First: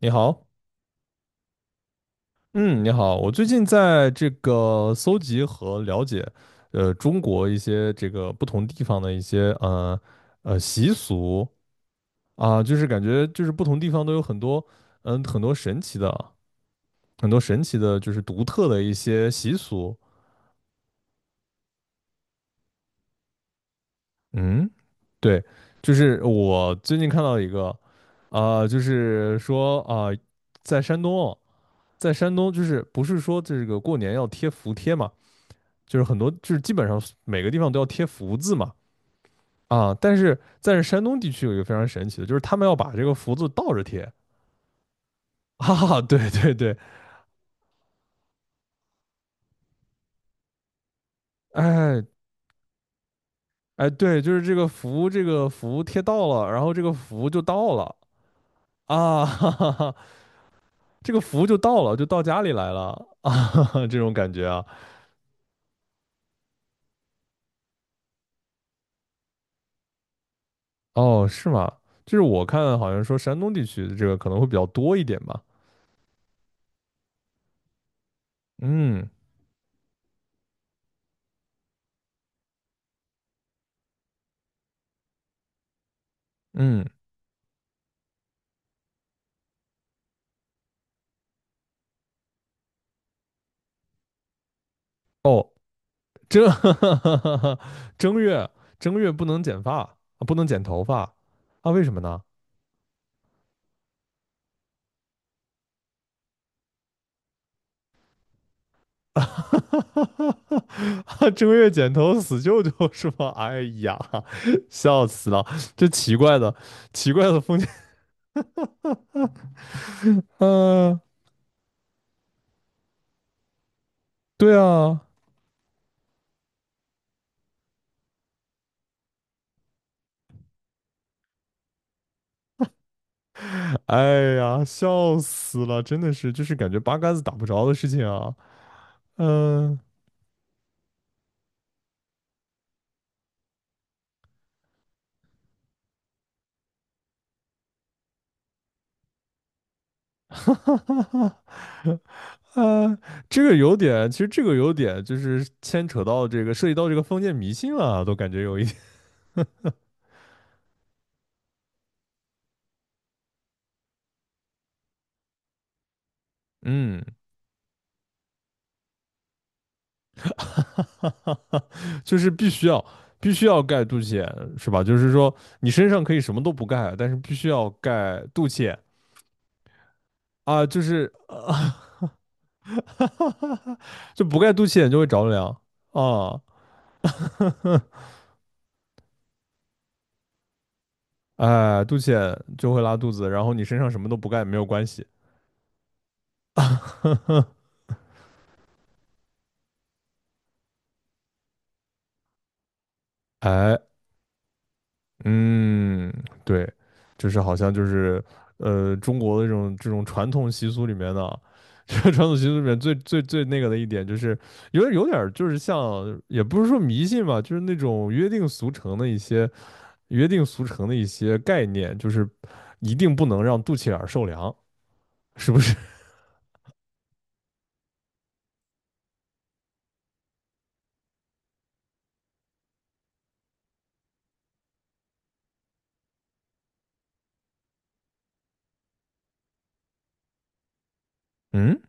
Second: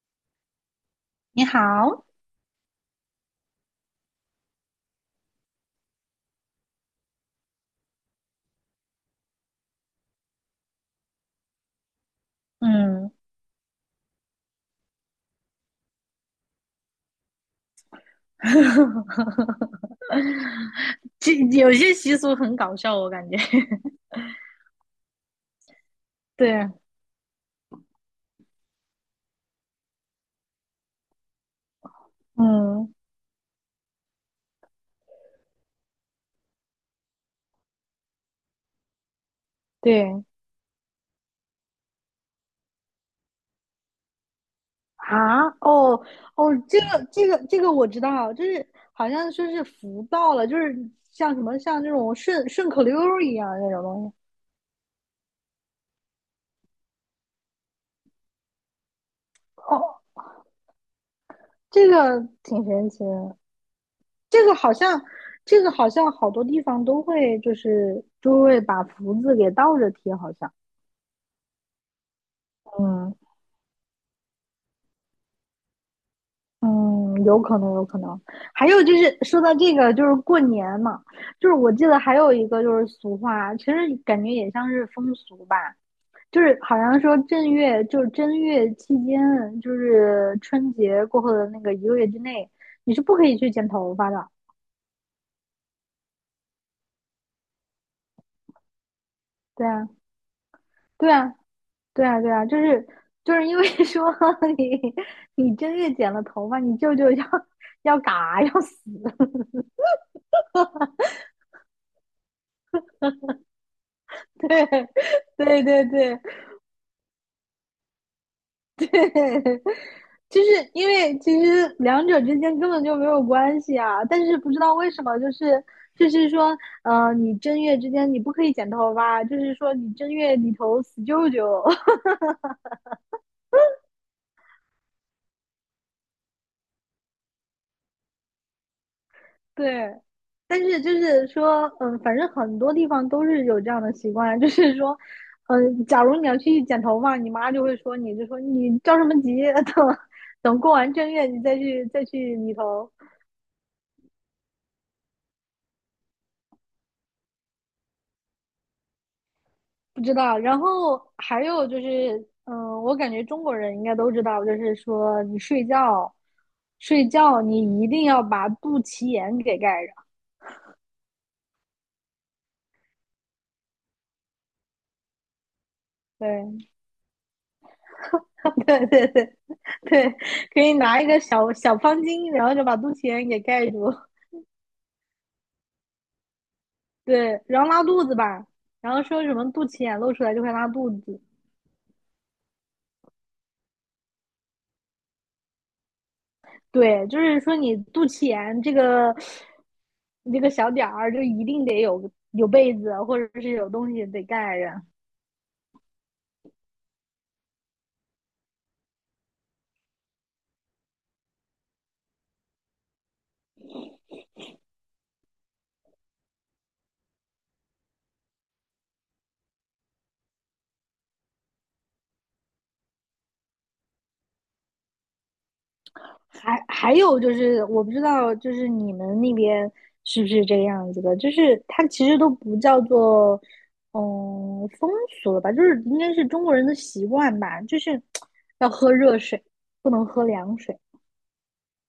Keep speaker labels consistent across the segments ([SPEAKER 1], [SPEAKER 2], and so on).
[SPEAKER 1] 你好。
[SPEAKER 2] 你好。
[SPEAKER 1] 嗯，你好，我最近在这个搜集和了解，中国一些这个不同地方的一些习俗啊，就是感
[SPEAKER 2] 嗯。
[SPEAKER 1] 觉就是不同地方都有很多很多神奇的就是独特的一些习俗。
[SPEAKER 2] 这有些习俗很搞笑，我感觉。
[SPEAKER 1] 嗯，对，就是
[SPEAKER 2] 对。
[SPEAKER 1] 我最近看到一个，啊，就是说啊，在山东哦，在山东就是
[SPEAKER 2] 嗯。
[SPEAKER 1] 不是说这个过年要贴福贴嘛？就是很多就是基本上每个地方都要贴福字嘛。啊，但
[SPEAKER 2] 对
[SPEAKER 1] 是但是山东地区有一个非常神奇的，就是他们要把这个福字倒着贴
[SPEAKER 2] 啊。哦
[SPEAKER 1] 啊 对
[SPEAKER 2] 哦，
[SPEAKER 1] 对对。
[SPEAKER 2] 这个这个这个我知道，就是好像说是福到了，就是像什么像那
[SPEAKER 1] 哎
[SPEAKER 2] 种顺口溜儿一样那种
[SPEAKER 1] 哎
[SPEAKER 2] 东西。
[SPEAKER 1] 对，就是这个福贴到了，然后这个福就到了。啊，哈哈哈，
[SPEAKER 2] 哦，
[SPEAKER 1] 这个福就到
[SPEAKER 2] 这
[SPEAKER 1] 了，就
[SPEAKER 2] 个
[SPEAKER 1] 到家里
[SPEAKER 2] 挺
[SPEAKER 1] 来
[SPEAKER 2] 神奇
[SPEAKER 1] 了
[SPEAKER 2] 的，
[SPEAKER 1] 这种感
[SPEAKER 2] 这
[SPEAKER 1] 觉
[SPEAKER 2] 个
[SPEAKER 1] 啊。
[SPEAKER 2] 好像这个好像好多地方都会就是就会把福字给倒着贴，好像。
[SPEAKER 1] 哦是吗？就是我看好像
[SPEAKER 2] 嗯。
[SPEAKER 1] 说山东地区的这个可能会比较多一点吧。
[SPEAKER 2] 嗯，有可能，有可能。还有就
[SPEAKER 1] 嗯
[SPEAKER 2] 是说到这个，就是过年嘛，就是我记得还有一个就是俗话，其实感觉也像是风俗吧，就是好
[SPEAKER 1] 嗯，
[SPEAKER 2] 像说正月，就是正月期间，就是春节过后的那个一个月之内，你是不可以去剪头发的。
[SPEAKER 1] 哦。正 正月正月不能剪
[SPEAKER 2] 对
[SPEAKER 1] 发，
[SPEAKER 2] 啊，
[SPEAKER 1] 不能剪头发。
[SPEAKER 2] 对啊，
[SPEAKER 1] 啊？为什么
[SPEAKER 2] 对啊，
[SPEAKER 1] 呢？
[SPEAKER 2] 对啊，就是因为 说你你正月剪了头发，你舅舅要嘎要死。
[SPEAKER 1] 啊，正月剪头死舅舅是吗？哎呀，
[SPEAKER 2] 对，
[SPEAKER 1] 笑死了！
[SPEAKER 2] 对对
[SPEAKER 1] 这奇
[SPEAKER 2] 对。
[SPEAKER 1] 怪的封建。嗯、
[SPEAKER 2] 就是因
[SPEAKER 1] 呃
[SPEAKER 2] 为其实两者之间根本就没有关系啊，但是不
[SPEAKER 1] 对
[SPEAKER 2] 知道为
[SPEAKER 1] 啊。
[SPEAKER 2] 什么，说，你正月之间你不可以剪头发，就是说你正月里头死舅舅。
[SPEAKER 1] 哎呀，笑死了！真的是，就是感觉八竿子打不着的事情啊。嗯、
[SPEAKER 2] 对。但是就是说，反正很多地方都是有这样的习惯，就是说，假如你要去剪头发，你妈就会说你，就说你着什么急。等
[SPEAKER 1] 哈
[SPEAKER 2] 等过
[SPEAKER 1] 哈
[SPEAKER 2] 完
[SPEAKER 1] 哈
[SPEAKER 2] 正月你
[SPEAKER 1] 哈。
[SPEAKER 2] 再去理头。
[SPEAKER 1] 呃，这个有点，其实这个有点就是牵扯到这个，涉及到这个封建迷信了啊，都感觉有一点。
[SPEAKER 2] 不知道。然后还有就是，嗯，我感觉中国人应该都知道，就是说你睡觉，
[SPEAKER 1] 嗯，
[SPEAKER 2] 睡觉你一定要把肚脐眼给盖着。
[SPEAKER 1] 就是必须要盖肚脐眼，是吧？就是说你身上可以什么都不盖，但是必须要盖肚脐眼
[SPEAKER 2] 对 对，可
[SPEAKER 1] 啊。
[SPEAKER 2] 以
[SPEAKER 1] 就
[SPEAKER 2] 拿一
[SPEAKER 1] 是
[SPEAKER 2] 个小小方巾，然后就把肚脐眼给盖住。
[SPEAKER 1] 就不盖肚脐眼就会着凉啊。
[SPEAKER 2] 对，然后
[SPEAKER 1] 哼，
[SPEAKER 2] 拉肚子吧，然后说什么肚脐眼露出来就会拉肚子。
[SPEAKER 1] 哎，肚脐眼就会拉肚子，然后你身上什么都不盖没有关系。
[SPEAKER 2] 对，就是 说你肚脐眼这个你这个小点儿，就一定得有被子或者是有
[SPEAKER 1] 哎，
[SPEAKER 2] 东西得盖着。
[SPEAKER 1] 嗯，对，就是好像就是中国的这种传统习俗里面的，这个传统习俗里面最最最那个的一点，就是有点有点儿就是像，也不是说迷信吧，就是那种约定俗成的一些概念，就是一定不能让肚脐眼儿受凉，是不是？
[SPEAKER 2] 还有就是，我不知道，就是你们那边是不是这个样子的？就是它其实都不叫做，嗯，风俗了吧？就是应该是中国人的习惯吧？就是要喝热水，不能喝凉水，
[SPEAKER 1] 嗯，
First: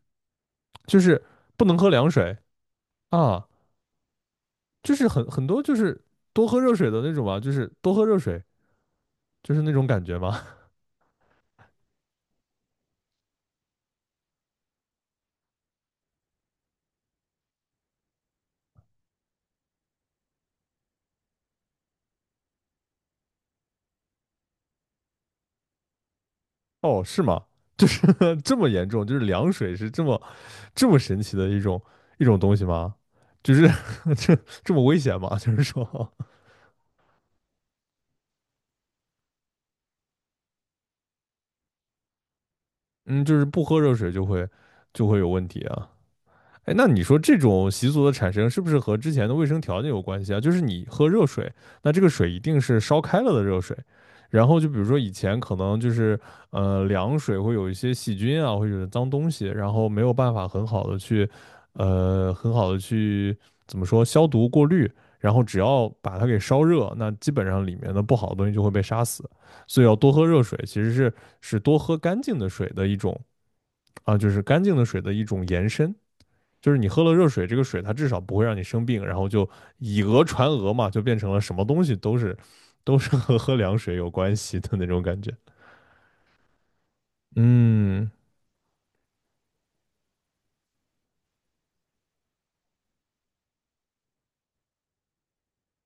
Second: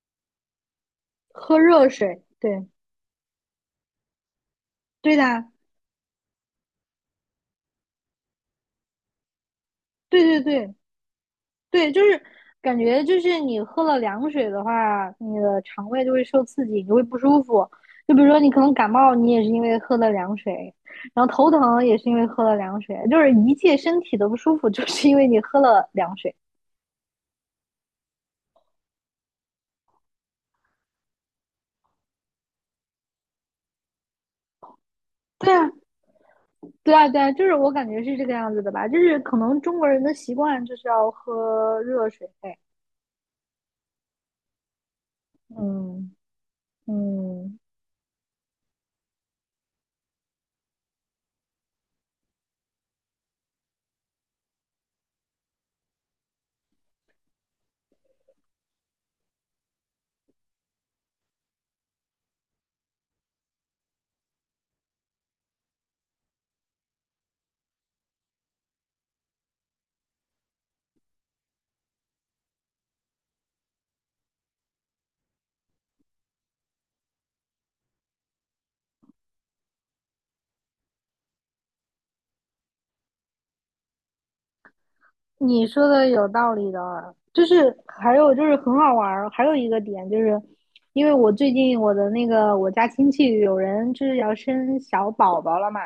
[SPEAKER 1] 就是
[SPEAKER 2] 喝
[SPEAKER 1] 不能
[SPEAKER 2] 热
[SPEAKER 1] 喝凉
[SPEAKER 2] 水。
[SPEAKER 1] 水
[SPEAKER 2] 对，
[SPEAKER 1] 啊，就是
[SPEAKER 2] 对
[SPEAKER 1] 很
[SPEAKER 2] 的
[SPEAKER 1] 很
[SPEAKER 2] 啊，
[SPEAKER 1] 多就是多喝热水的那种嘛，就是多喝热水，就是那种感觉
[SPEAKER 2] 对
[SPEAKER 1] 嘛。
[SPEAKER 2] 对对，对，就是感觉就是你喝了凉水的话，你的肠胃就会受刺激，你就会不舒服。就比如说你可能感冒，你也是因为喝了凉水，然后头疼也是因为喝了凉水，就是一切身体的不舒服，就是因为你喝了凉水。
[SPEAKER 1] 哦，是吗？就是 这么严重，就是凉水是这么神奇的一种东西吗？就是 这这么危险吗？就
[SPEAKER 2] 对
[SPEAKER 1] 是
[SPEAKER 2] 啊，
[SPEAKER 1] 说，
[SPEAKER 2] 对啊，对啊，就是我感觉是这个样子的吧，就是可能中国人的习惯就是要喝热水。
[SPEAKER 1] 嗯，就是不喝热水就会有问题啊。
[SPEAKER 2] 嗯。
[SPEAKER 1] 哎，那你说这
[SPEAKER 2] 嗯，
[SPEAKER 1] 种习俗的产生是不是和之前的卫生条件有关系啊？就是你喝热水，那这个水一定是烧开了的热水，然后就比如说以前可能就是凉水会有一些细菌啊，或者脏东西，然后没有办法很好的去很好的去怎么说消毒过滤，然后只要把它给烧热，那基本上里面的不好的东西就会被杀死，所以要多喝热水，其实是多喝干净的水的一种啊，就是干净的水的一种延伸。就是你喝了热水，这个水它至少不会让你生病，然后就以讹传讹嘛，就变成了什么东西都是和喝凉水有关系的那种感觉。
[SPEAKER 2] 你说的有道理的，就是
[SPEAKER 1] 嗯
[SPEAKER 2] 还有就是很好玩儿，还有一个点就是，因为我最近我的那个我家亲戚有人就是要生小宝宝了嘛，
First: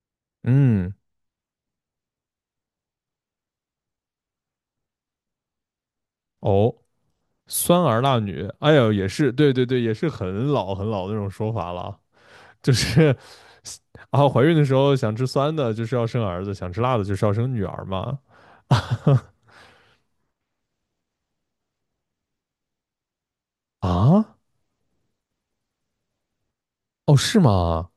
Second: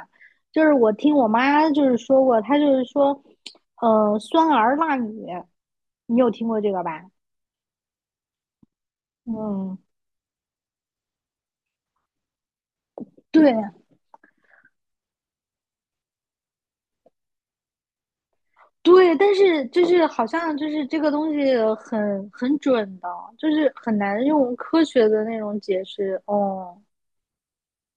[SPEAKER 2] 就是我
[SPEAKER 1] 嗯。
[SPEAKER 2] 听我妈就是说过，她就是说，嗯，酸儿辣女，你有听过这
[SPEAKER 1] 哦，
[SPEAKER 2] 个吧？
[SPEAKER 1] 酸儿辣女，哎呦，也是，对对
[SPEAKER 2] 嗯，
[SPEAKER 1] 对，也是很老很老的那种说法了。就是
[SPEAKER 2] 对
[SPEAKER 1] 啊，怀孕的时候想吃酸的，就是要生儿子；想吃辣的，就是要生女儿嘛。
[SPEAKER 2] 对，但是就是好像就是这个东西很准的，就是很难
[SPEAKER 1] 啊，
[SPEAKER 2] 用科学的那种解释。哦，
[SPEAKER 1] 哦，是吗？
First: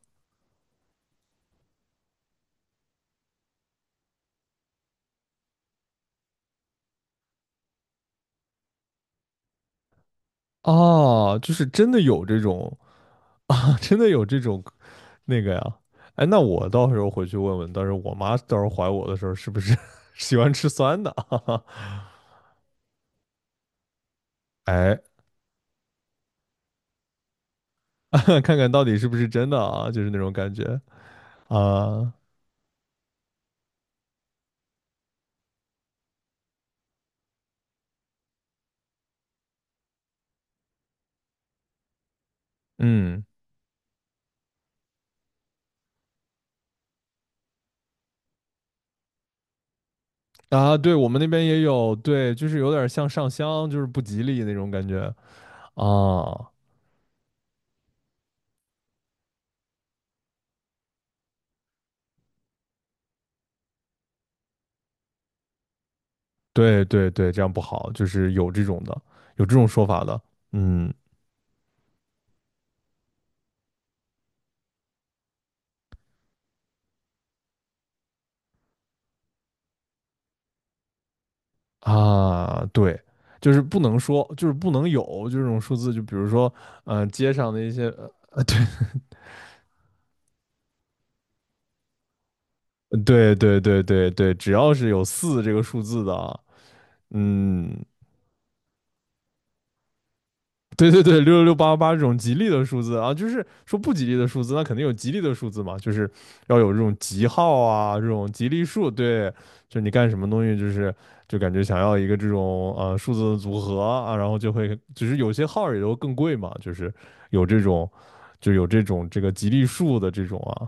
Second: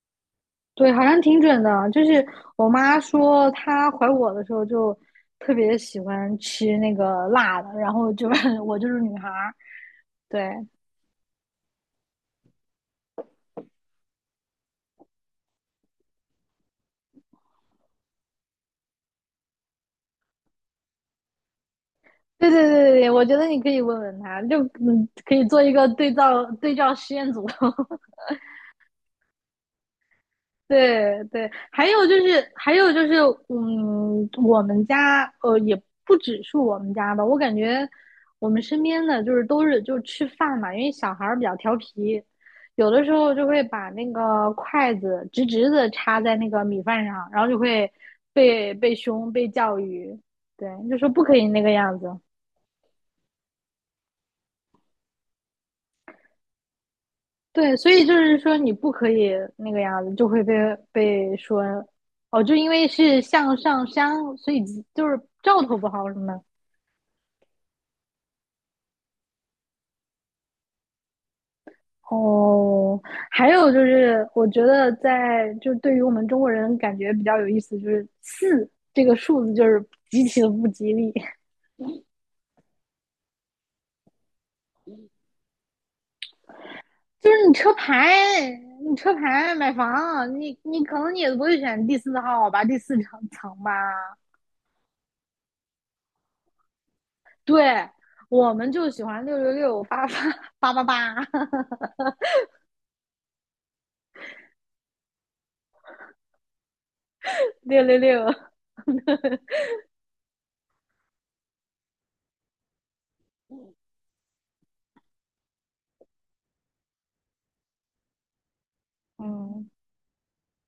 [SPEAKER 2] 对，好像挺准的。就是我妈说她怀我的时候就特别喜欢吃那个辣的，然后就 我就是女孩儿。对，
[SPEAKER 1] 哦，就是真的有这种 啊，真的有这种那个呀？哎，那我到时候回去问问，到时候我妈到时候怀我的时候是不是 喜欢吃酸的啊？
[SPEAKER 2] 对对对对，我觉得你可以问问她，就
[SPEAKER 1] 哎，
[SPEAKER 2] 嗯可以做一个对照实验组。
[SPEAKER 1] 看看到底是不是真的啊？就是那种感觉
[SPEAKER 2] 对对，还有
[SPEAKER 1] 啊。
[SPEAKER 2] 就是，还有就是，嗯，我们家呃，也不只是我们家吧，我感觉我们身边的就是都是就吃饭嘛，因为小孩儿比较调皮，有的时
[SPEAKER 1] 嗯，
[SPEAKER 2] 候就会把那个筷子直直的插在那个米饭上，然后就会被凶被教育。对，
[SPEAKER 1] 啊，对
[SPEAKER 2] 就
[SPEAKER 1] 我
[SPEAKER 2] 说
[SPEAKER 1] 们
[SPEAKER 2] 不
[SPEAKER 1] 那
[SPEAKER 2] 可
[SPEAKER 1] 边
[SPEAKER 2] 以
[SPEAKER 1] 也
[SPEAKER 2] 那个
[SPEAKER 1] 有。
[SPEAKER 2] 样子。
[SPEAKER 1] 对，就是有点像上香，就是不吉利那种感觉啊。
[SPEAKER 2] 对，所以就是说你不可以那个样子，就会被说哦，就因为是向上山，所以就是兆头不好什么的。
[SPEAKER 1] 对对对，这样不好，就是有这种的，有这种说法的。嗯。
[SPEAKER 2] 哦，还有就是，我觉得在就是对于我们中国人感觉比较有意思，就是四这个数字就是极其的不吉利，
[SPEAKER 1] 啊，对，就是不能说，就是不能有这种数字，就比如说，
[SPEAKER 2] 就
[SPEAKER 1] 街
[SPEAKER 2] 是
[SPEAKER 1] 上
[SPEAKER 2] 你
[SPEAKER 1] 的一
[SPEAKER 2] 车
[SPEAKER 1] 些，
[SPEAKER 2] 牌，你车牌买房，你可能你也不会选第四号吧，第四层
[SPEAKER 1] 对
[SPEAKER 2] 层
[SPEAKER 1] 对
[SPEAKER 2] 吧，
[SPEAKER 1] 对对对，只要是有四这个数字的啊。嗯，
[SPEAKER 2] 对。我们就喜欢六六六八八八 八
[SPEAKER 1] 对对对，
[SPEAKER 2] 八，
[SPEAKER 1] 六六六八八八这种吉利的数字啊，就是说不吉利的数字，那肯定有吉利的数字嘛，就是要有这种吉号
[SPEAKER 2] 六六
[SPEAKER 1] 啊，这
[SPEAKER 2] 六。
[SPEAKER 1] 种吉利数。对，就是你干什么东西，就是就感觉想要一个这种数字的组合啊，然后就会，就是有些号也都更贵嘛，就是有这种，这个吉利
[SPEAKER 2] 嗯，
[SPEAKER 1] 数的这种啊。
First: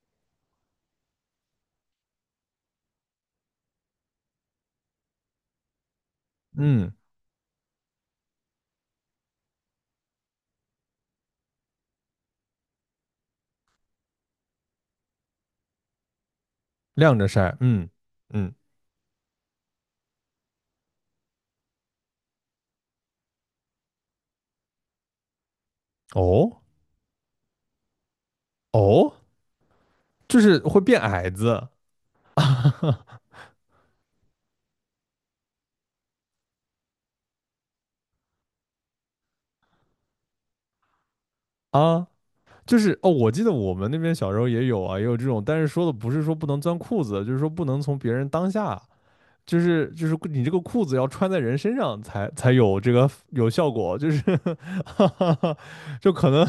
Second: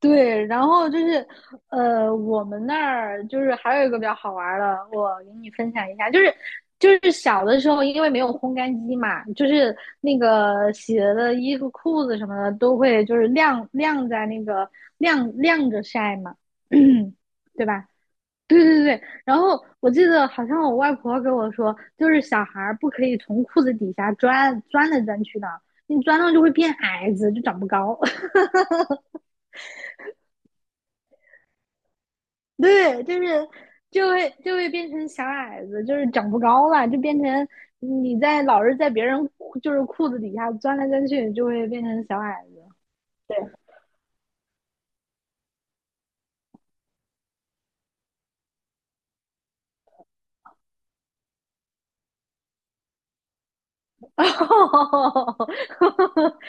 [SPEAKER 2] 对，然后就是，呃，我们那儿就是还有一个比较好玩的，我给你分享一下，就是就
[SPEAKER 1] 嗯，
[SPEAKER 2] 是小的时候，因为没有烘干机嘛，就是那个洗了的衣服、裤子什么的都会就是晾在那个晾着晒嘛，
[SPEAKER 1] 晾着晒。
[SPEAKER 2] 对
[SPEAKER 1] 嗯
[SPEAKER 2] 吧？
[SPEAKER 1] 嗯，
[SPEAKER 2] 对对对，然后我记得好像我外婆跟我说，就是小孩儿不可以从裤子底下钻来钻去的，你钻到就会
[SPEAKER 1] 哦
[SPEAKER 2] 变矮子，就长不高。
[SPEAKER 1] 哦，就是会变矮子
[SPEAKER 2] 对，就 是就会变成小矮子，就是长不高了，就变成你在老是在别人裤就是裤子底下钻来钻去，就会变成
[SPEAKER 1] 啊，
[SPEAKER 2] 小矮子。
[SPEAKER 1] 就是哦，我
[SPEAKER 2] 对，
[SPEAKER 1] 记得我们那边小时候也有啊，也有这种，但是说的不是说不能钻裤子，就是说不能从别人当下，就是你这个裤子要穿在人身上才有这个有效果，就是 就可能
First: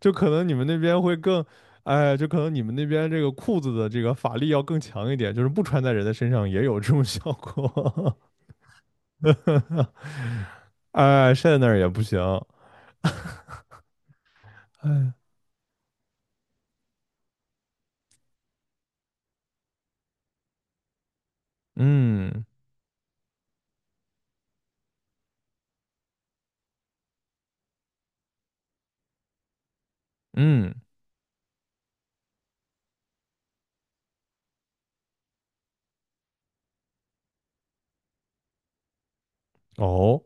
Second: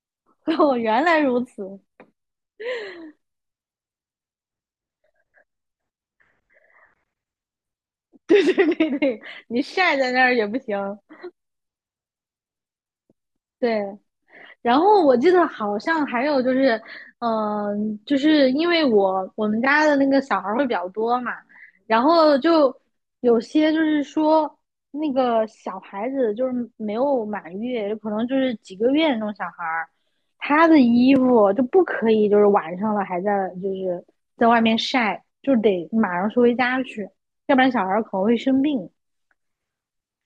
[SPEAKER 1] 你们那
[SPEAKER 2] 哦，
[SPEAKER 1] 边
[SPEAKER 2] 原
[SPEAKER 1] 会
[SPEAKER 2] 来如
[SPEAKER 1] 更，
[SPEAKER 2] 此。
[SPEAKER 1] 哎，就可能你们那边这个裤子的这个法力要更强一点，就是不穿在人的身上也有这种效果。
[SPEAKER 2] 对对对对，你 晒在那儿也不行。
[SPEAKER 1] 哎，晒在那儿也不行。
[SPEAKER 2] 对，然后
[SPEAKER 1] 哎，
[SPEAKER 2] 我记得好像还有就是，嗯，就是因为我们家的那个小孩儿会比较多嘛，然后
[SPEAKER 1] 嗯
[SPEAKER 2] 就有些就是说那个小孩子就是没有满月，有可能就是几个月那种小孩儿，他
[SPEAKER 1] 嗯。
[SPEAKER 2] 的衣服就不可以就是晚上了还在就是在外面晒，就得马上收回家去，要不然小孩儿可能会生病。
[SPEAKER 1] 哦。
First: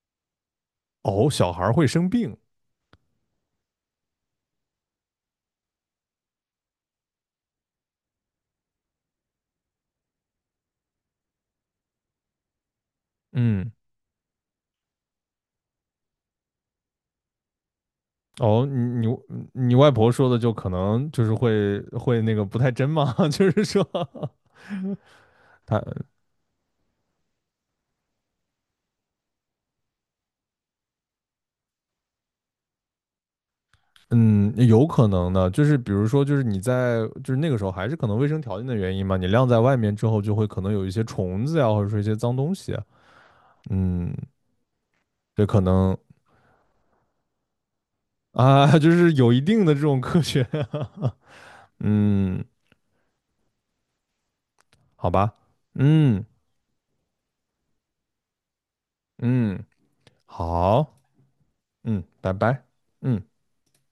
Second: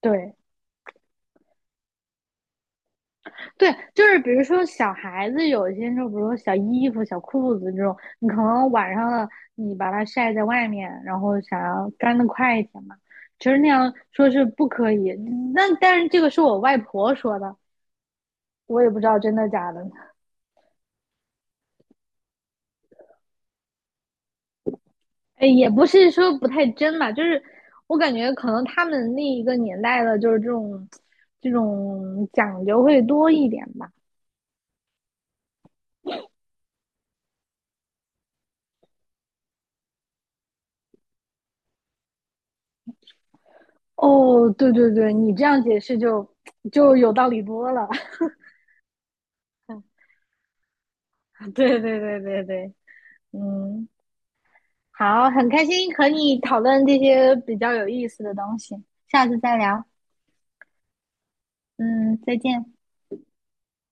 [SPEAKER 2] 对，
[SPEAKER 1] 哦，小孩会生病。
[SPEAKER 2] 对，就是比如说小孩子有些时候，比如说小衣服、小裤子这种，你可能晚上了，你把它晒在外面，然后想要干的快一点嘛，其实那
[SPEAKER 1] 嗯，
[SPEAKER 2] 样说是不可以。那但是这个是我外婆说的，
[SPEAKER 1] 哦，
[SPEAKER 2] 我也不
[SPEAKER 1] 你
[SPEAKER 2] 知
[SPEAKER 1] 你
[SPEAKER 2] 道真的假
[SPEAKER 1] 你
[SPEAKER 2] 的，
[SPEAKER 1] 外婆说的就可能就是会那个不太真嘛，就是说
[SPEAKER 2] 哎，也
[SPEAKER 1] 他，
[SPEAKER 2] 不是说不太真吧，就是我感觉可能他们那一个年代的，就是这种讲究会多一点吧。
[SPEAKER 1] 嗯有可能的，就是比如说就是你在就是那个时候还是可能卫生条件的原因嘛，你晾在外面之后就会可能有一些虫子呀，或者说一些脏东西。嗯，
[SPEAKER 2] 哦，对对对，你这
[SPEAKER 1] 这可
[SPEAKER 2] 样解
[SPEAKER 1] 能
[SPEAKER 2] 释就有道理多了。
[SPEAKER 1] 啊，就是有一定的这种科学。
[SPEAKER 2] 对对对对
[SPEAKER 1] 嗯，
[SPEAKER 2] 对，嗯，
[SPEAKER 1] 好吧，
[SPEAKER 2] 好，很开心和
[SPEAKER 1] 嗯
[SPEAKER 2] 你讨论这些比较有意思的东西，下次再
[SPEAKER 1] 嗯，
[SPEAKER 2] 聊。
[SPEAKER 1] 好，嗯，
[SPEAKER 2] 嗯，
[SPEAKER 1] 拜
[SPEAKER 2] 再
[SPEAKER 1] 拜，
[SPEAKER 2] 见。
[SPEAKER 1] 嗯。